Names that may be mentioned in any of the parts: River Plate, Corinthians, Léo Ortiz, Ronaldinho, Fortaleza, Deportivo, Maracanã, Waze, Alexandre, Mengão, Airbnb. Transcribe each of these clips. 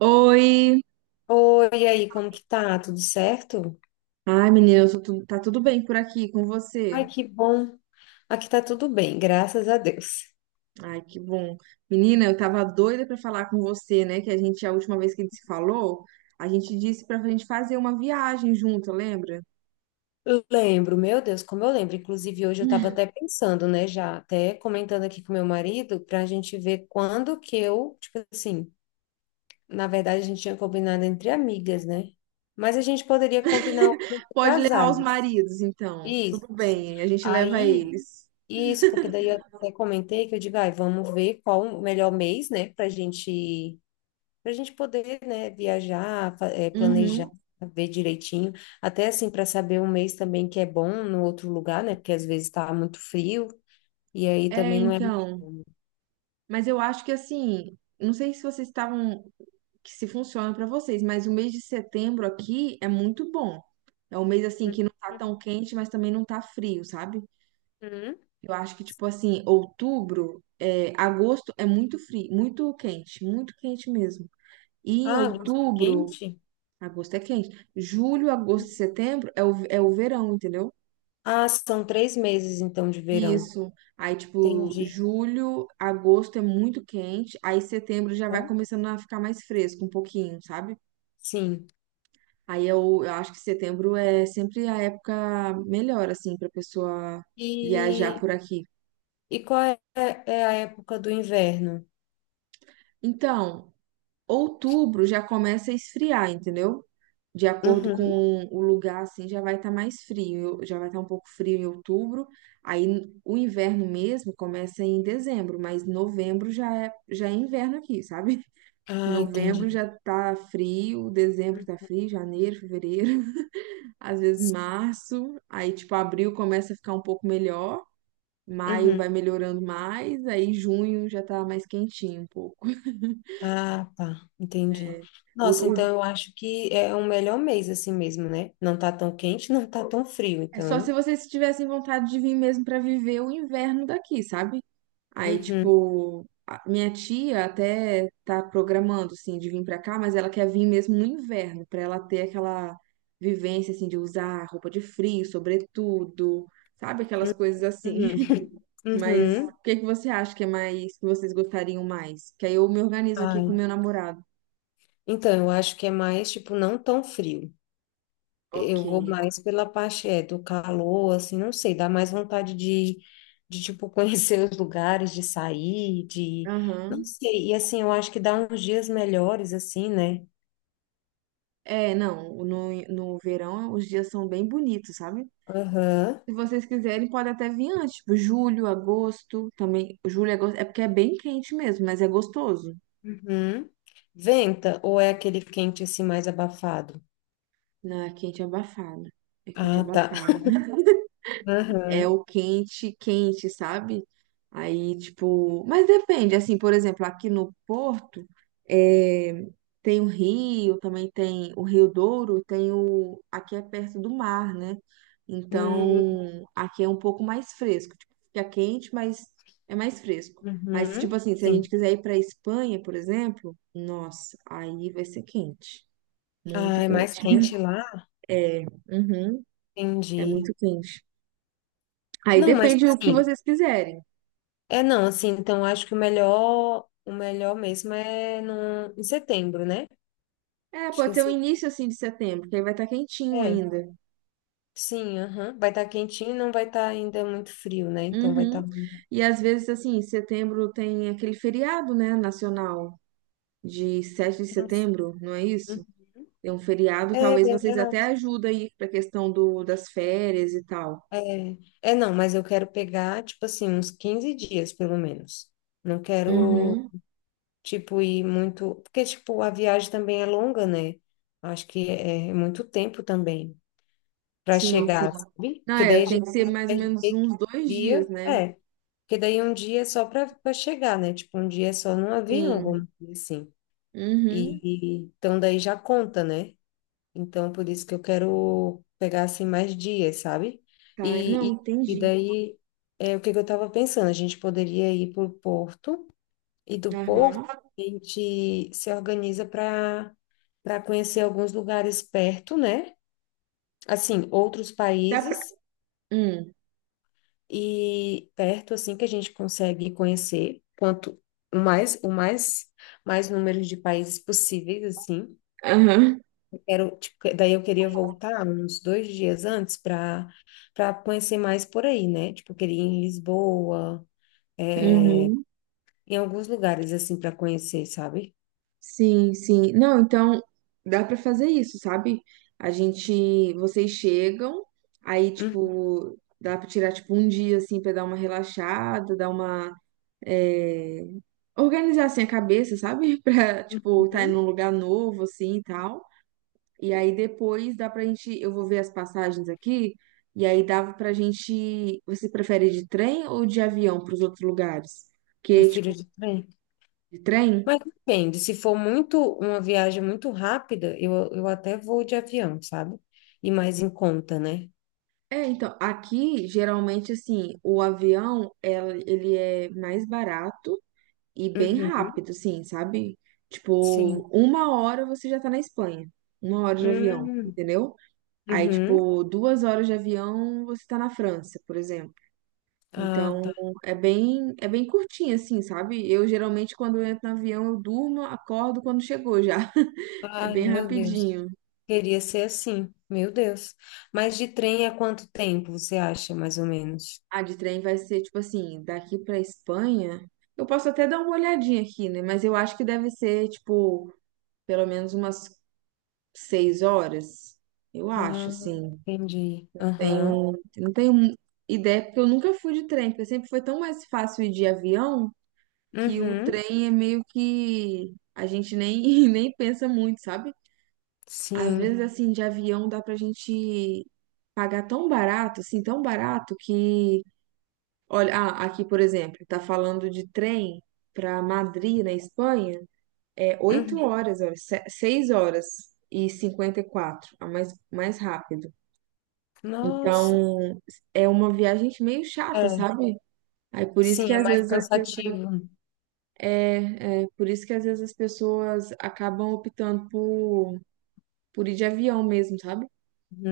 Oi! Oi, e aí, como que tá? Tudo certo? Ai, menina, tá tudo bem por aqui com Ai, você? que bom. Aqui tá tudo bem, graças a Deus. Ai, que bom. Menina, eu tava doida pra falar com você, né? A última vez que a gente se falou, a gente disse pra gente fazer uma viagem junto, lembra? Eu lembro, meu Deus, como eu lembro. Inclusive, hoje eu estava até pensando, né, já até comentando aqui com meu marido, para a gente ver quando que eu, tipo assim, na verdade a gente tinha combinado entre amigas, né? Mas a gente poderia combinar algo com Pode levar os casais. maridos, então. Isso. Tudo bem, a gente leva Aí, eles. isso, porque daí eu até comentei que eu digo, ai, vamos ver qual o melhor mês, né, pra gente para a gente poder, né, viajar, planejar, Uhum. ver direitinho, até assim para saber um mês também que é bom no outro lugar, né, porque às vezes está muito frio e aí É, também não é. então. Mas eu acho que assim, não sei se vocês estavam, que se funciona para vocês, mas o mês de setembro aqui é muito bom. É um mês assim que não tá tão quente, mas também não tá frio, sabe? Uhum. Eu acho que tipo assim, outubro, é, agosto é muito frio, muito quente mesmo. E em Ah, agosto é outubro, quente? agosto é quente. Julho, agosto e setembro é o verão, entendeu? Ah, são três meses então de verão. Isso. Aí, tipo, Entendi. julho, agosto é muito quente, aí setembro já vai Hã? começando a ficar mais fresco um pouquinho, sabe? Sim. Aí eu acho que setembro é sempre a época melhor, assim, pra pessoa viajar E, por aqui. e qual é, é a época do inverno? Então, outubro já começa a esfriar, entendeu? De acordo com Uhum. o lugar, assim, já vai estar mais frio, já vai estar um pouco frio em outubro. Aí o inverno mesmo começa em dezembro, mas novembro já é inverno aqui, sabe? Ah, Novembro entendi. já tá frio, dezembro tá frio, janeiro, fevereiro, às vezes março, aí tipo abril começa a ficar um pouco melhor, maio Uhum. vai melhorando mais, aí junho já tá mais quentinho um pouco. Ah, tá, entendi. O- Nossa, então o- eu acho que é o melhor mês assim mesmo, né? Não tá tão quente, não tá tão frio, É só se então. vocês tivessem vontade de vir mesmo pra viver o inverno daqui, sabe? Aí, Uhum, tipo, minha tia até tá programando, assim, de vir pra cá, mas ela quer vir mesmo no inverno, pra ela ter aquela vivência, assim, de usar roupa de frio, sobretudo, sabe? Aquelas coisas assim. uhum, Mas o uhum. que que você acha que é mais, que vocês gostariam mais? Que aí eu me organizo aqui com Ai. meu namorado. Então, eu acho que é mais, tipo, não tão frio. Ok. Eu vou mais pela parte, é, do calor, assim, não sei, dá mais vontade de, tipo, conhecer os lugares, de sair, de... Não Aham. sei, e assim, eu acho que dá uns dias melhores, assim, né? É, não, no verão os dias são bem bonitos, sabe? Aham. Se vocês quiserem, pode até vir antes, tipo, julho, agosto, também. Julho, agosto, é porque é bem quente mesmo, mas é gostoso. Uhum. Venta ou é aquele quente assim mais abafado? Não, é quente abafado. É quente Ah, tá. abafado. É Aham. o quente, quente, sabe? Aí, tipo, mas depende, assim, por exemplo, aqui no Porto, é, tem o Rio, também tem o Rio Douro, tem aqui é perto do mar, né? Hum, Então, aqui é um pouco mais fresco, tipo, fica quente, mas é mais fresco. Mas, tipo uhum. assim, se a gente Sim. quiser ir pra Espanha, por exemplo, nossa, aí vai ser quente, muito Ah, é mais quente. quente lá? É, uhum, é Entendi. muito quente. Aí Não, mas depende do que assim, vocês quiserem. é não, assim, então acho que o melhor mesmo é no, em setembro, né? É, Acho que pode é, ser o se- início assim de setembro, que aí vai estar quentinho é. ainda. Sim, aham. Vai estar quentinho e não vai estar ainda muito frio, né? Então vai Uhum. estar. E às vezes assim, setembro tem aquele feriado, né, nacional de sete de Nossa. setembro, não é isso? Tem um feriado, É talvez vocês até verdade. ajudem aí pra questão do das férias e tal. É, é não, mas eu quero pegar, tipo assim, uns 15 dias, pelo menos. Não quero, Uhum. tipo, ir muito. Porque, tipo, a viagem também é longa, né? Acho que é muito tempo também para Sim, sim. chegar, sabe? Não, Porque é, daí a tem gente que ser vai mais até ou menos que uns 2 dias, dia. né? É. Porque daí um dia é só para chegar, né? Tipo, um dia é só no avião, Sim. vamos dizer assim. Uhum. Então daí já conta, né? Então, por isso que eu quero pegar assim mais dias, sabe? Tá. E, Não, e, entendi. daí, é, o que que eu estava pensando? A gente poderia ir para o Porto, e do Porto Aham. a gente se organiza para para conhecer alguns lugares perto, né? Assim, outros Dá pra... países Hum. e perto, assim, que a gente consegue conhecer quanto mais o mais mais números de países possíveis, assim. Aham. Quero, tipo, que- daí eu queria voltar uns 2 dias antes para para conhecer mais por aí, né? Tipo, eu queria ir em Lisboa, é, Uhum. em alguns lugares assim para conhecer, sabe? Sim, sim. Não, então dá pra fazer isso, sabe? A gente, vocês chegam, aí tipo, dá pra tirar tipo um dia assim pra dar uma relaxada, dar uma é, organizar assim a cabeça, sabe? Pra tipo tá em Uhum. um lugar novo assim e tal. E aí depois dá pra gente, eu vou ver as passagens aqui, e aí dava pra gente, você prefere de trem ou de avião pros outros lugares? Porque Prefiro tipo, de trem. de trem Mas depende, se for muito uma viagem muito rápida, eu até vou de avião, sabe? E mais em conta, né? é, então, aqui, geralmente, assim, o avião, ele é mais barato e bem Uhum. rápido, assim, sabe? Sim. Tipo, uma hora você já tá na Espanha. 1 hora de avião, Hum, entendeu? Aí, uhum. tipo, 2 horas de avião você tá na França, por exemplo. Ah, Então, tá. É bem curtinho, assim, sabe? Eu, geralmente, quando eu entro no avião, eu durmo, acordo quando chegou já. É Ai, bem meu Deus. rapidinho. Queria ser assim, meu Deus. Mas de trem é quanto tempo você acha, mais ou menos? A de trem vai ser tipo assim, daqui pra Espanha. Eu posso até dar uma olhadinha aqui, né? Mas eu acho que deve ser, tipo, pelo menos umas 6 horas. Eu acho, Ah, assim. entendi. Aham. Não tenho ideia, porque eu nunca fui de trem, porque sempre foi tão mais fácil ir de avião que o Uhum. trem é meio que a gente nem, nem pensa muito, sabe? Às vezes, sim, Sim. assim, de avião dá pra gente pagar tão barato, assim, tão barato que... Olha, ah, aqui, por exemplo, tá falando de trem para Madrid, na Espanha, é oito Uhum. horas, olha, 6 horas e 54, a mais, mais rápido. Nossa. Então, é uma viagem meio chata, É. sabe? Aí por isso que Sim, é às mais vezes as pessoas cansativo. É por isso que às vezes as pessoas acabam optando por ir de avião mesmo, sabe?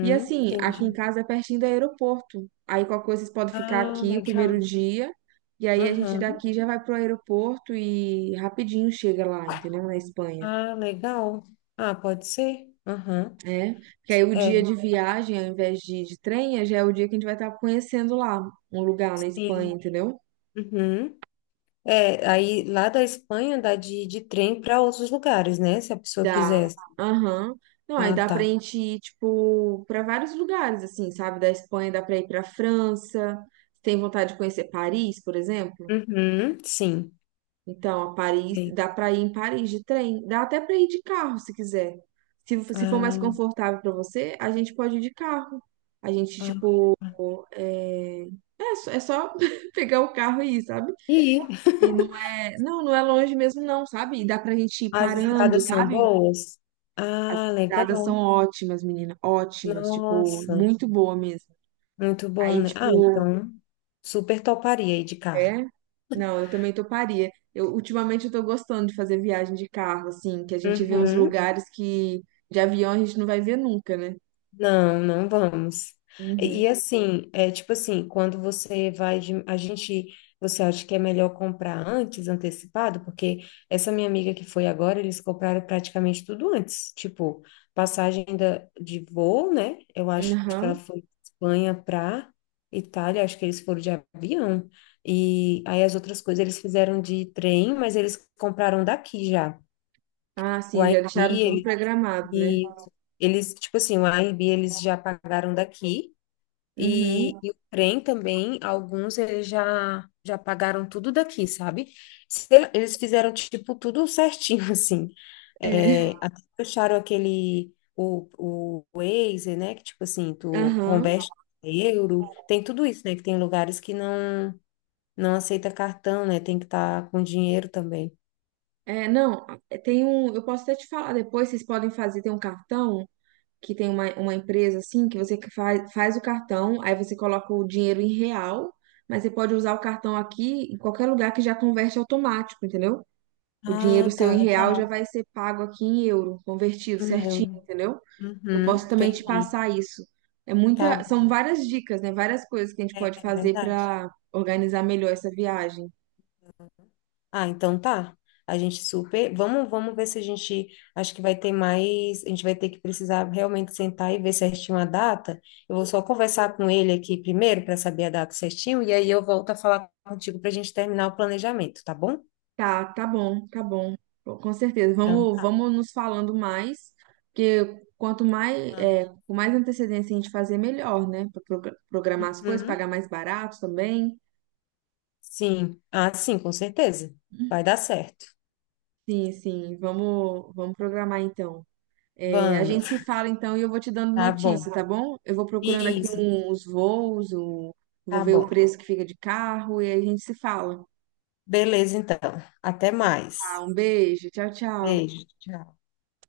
E assim, aqui em Entendi. casa é pertinho do aeroporto. Aí qualquer coisa vocês podem ficar Ah, aqui o primeiro legal. dia. E aí a gente Aham. daqui já vai pro aeroporto e rapidinho chega lá, entendeu? Na Espanha. Ah, legal. Ah, pode ser? Aham. É. Porque aí o dia É, de viagem, ao invés de trem, já é o dia que a gente vai estar conhecendo lá um lugar na Espanha, sim. entendeu? Uhum. É, aí lá da Espanha dá de trem para outros lugares, né? Se a pessoa Dá. quiser. Aham. Não, aí Ah, dá pra tá. gente ir, tipo, pra vários lugares, assim, sabe? Da Espanha dá pra ir pra França. Tem vontade de conhecer Paris, por exemplo? Uhum, sim. Então, a Paris, Ei, dá para ir em Paris de trem, dá até para ir de carro se quiser. Se for mais ah, confortável para você, a gente pode ir de carro. A gente, ah, tipo, ah. é, só pegar o carro e ir, sabe? E E não é, não é longe mesmo, não, sabe? E dá pra gente ir as parando, estradas são sabe? boas? As Ah, estradas são legal. ótimas, menina, ótimas, tipo, Nossa, muito boa mesmo. muito bom, Aí, né? Ah, tipo, então, super toparia ir de carro. é? Não, eu também toparia. Eu ultimamente eu tô gostando de fazer viagem de carro, assim, que a gente vê uns Uhum. lugares que de avião a gente não vai ver nunca, né? Não, não vamos. Uhum. E assim, é tipo assim, quando você vai de, a gente, você acha que é melhor comprar antes, antecipado? Porque essa minha amiga que foi agora, eles compraram praticamente tudo antes, tipo, passagem da, de voo, né? Eu acho que ela Aham. foi de Espanha para Itália, acho que eles foram de avião. E aí as outras coisas eles fizeram de trem, mas eles compraram daqui já. Ah, O sim, já deixaram tudo Airbnb, programado, né? e eles, tipo assim, o Airbnb eles já pagaram daqui Uhum. e o trem também, alguns eles já pagaram tudo daqui, sabe? Se- eles fizeram tipo tudo certinho assim. É. É, até fecharam aquele o Waze, né, que tipo assim, tu Aham. converte em euro, tem tudo isso, né, que tem lugares que não aceita cartão, né? Tem que estar com dinheiro também. É, não, é, tem um. Eu posso até te falar depois, vocês podem fazer, tem um cartão que tem uma empresa assim, que você faz, faz o cartão, aí você coloca o dinheiro em real, mas você pode usar o cartão aqui em qualquer lugar que já converte automático, entendeu? O Ah, dinheiro seu tá em real já legal. vai ser pago aqui em euro, convertido Em certinho, euro. entendeu? Eu Uhum, posso também te entendi. passar isso. É Tá muita, são bom. várias dicas, né? Várias coisas que a gente É pode fazer verdade. para organizar melhor essa viagem. Ah, então tá. A gente super. Vamos, vamos ver se a gente. Acho que vai ter mais. A gente vai ter que precisar realmente sentar e ver certinho a data. Eu vou só conversar com ele aqui primeiro para saber a data certinho e aí eu volto a falar contigo para a gente terminar o planejamento, tá bom? Tá, tá bom, tá bom. Bom, com certeza. Então Vamos, tá. vamos nos falando mais, porque quanto mais, Ah, é, com mais antecedência a gente fazer, melhor, né? Para programar as coisas, uhum. pagar mais barato também. Sim. Ah, sim, com certeza. Vai dar certo. Sim, sim. Vamos, vamos programar então. É, a Vamos. gente se fala então e eu vou te dando Tá bom. notícia, tá bom? Eu vou procurando aqui Isso. Os voos, vou Tá ver o bom. preço que fica de carro e aí a gente se fala. Beleza, então. Até Tá, mais. um beijo, tchau, tchau. Beijo. Tchau.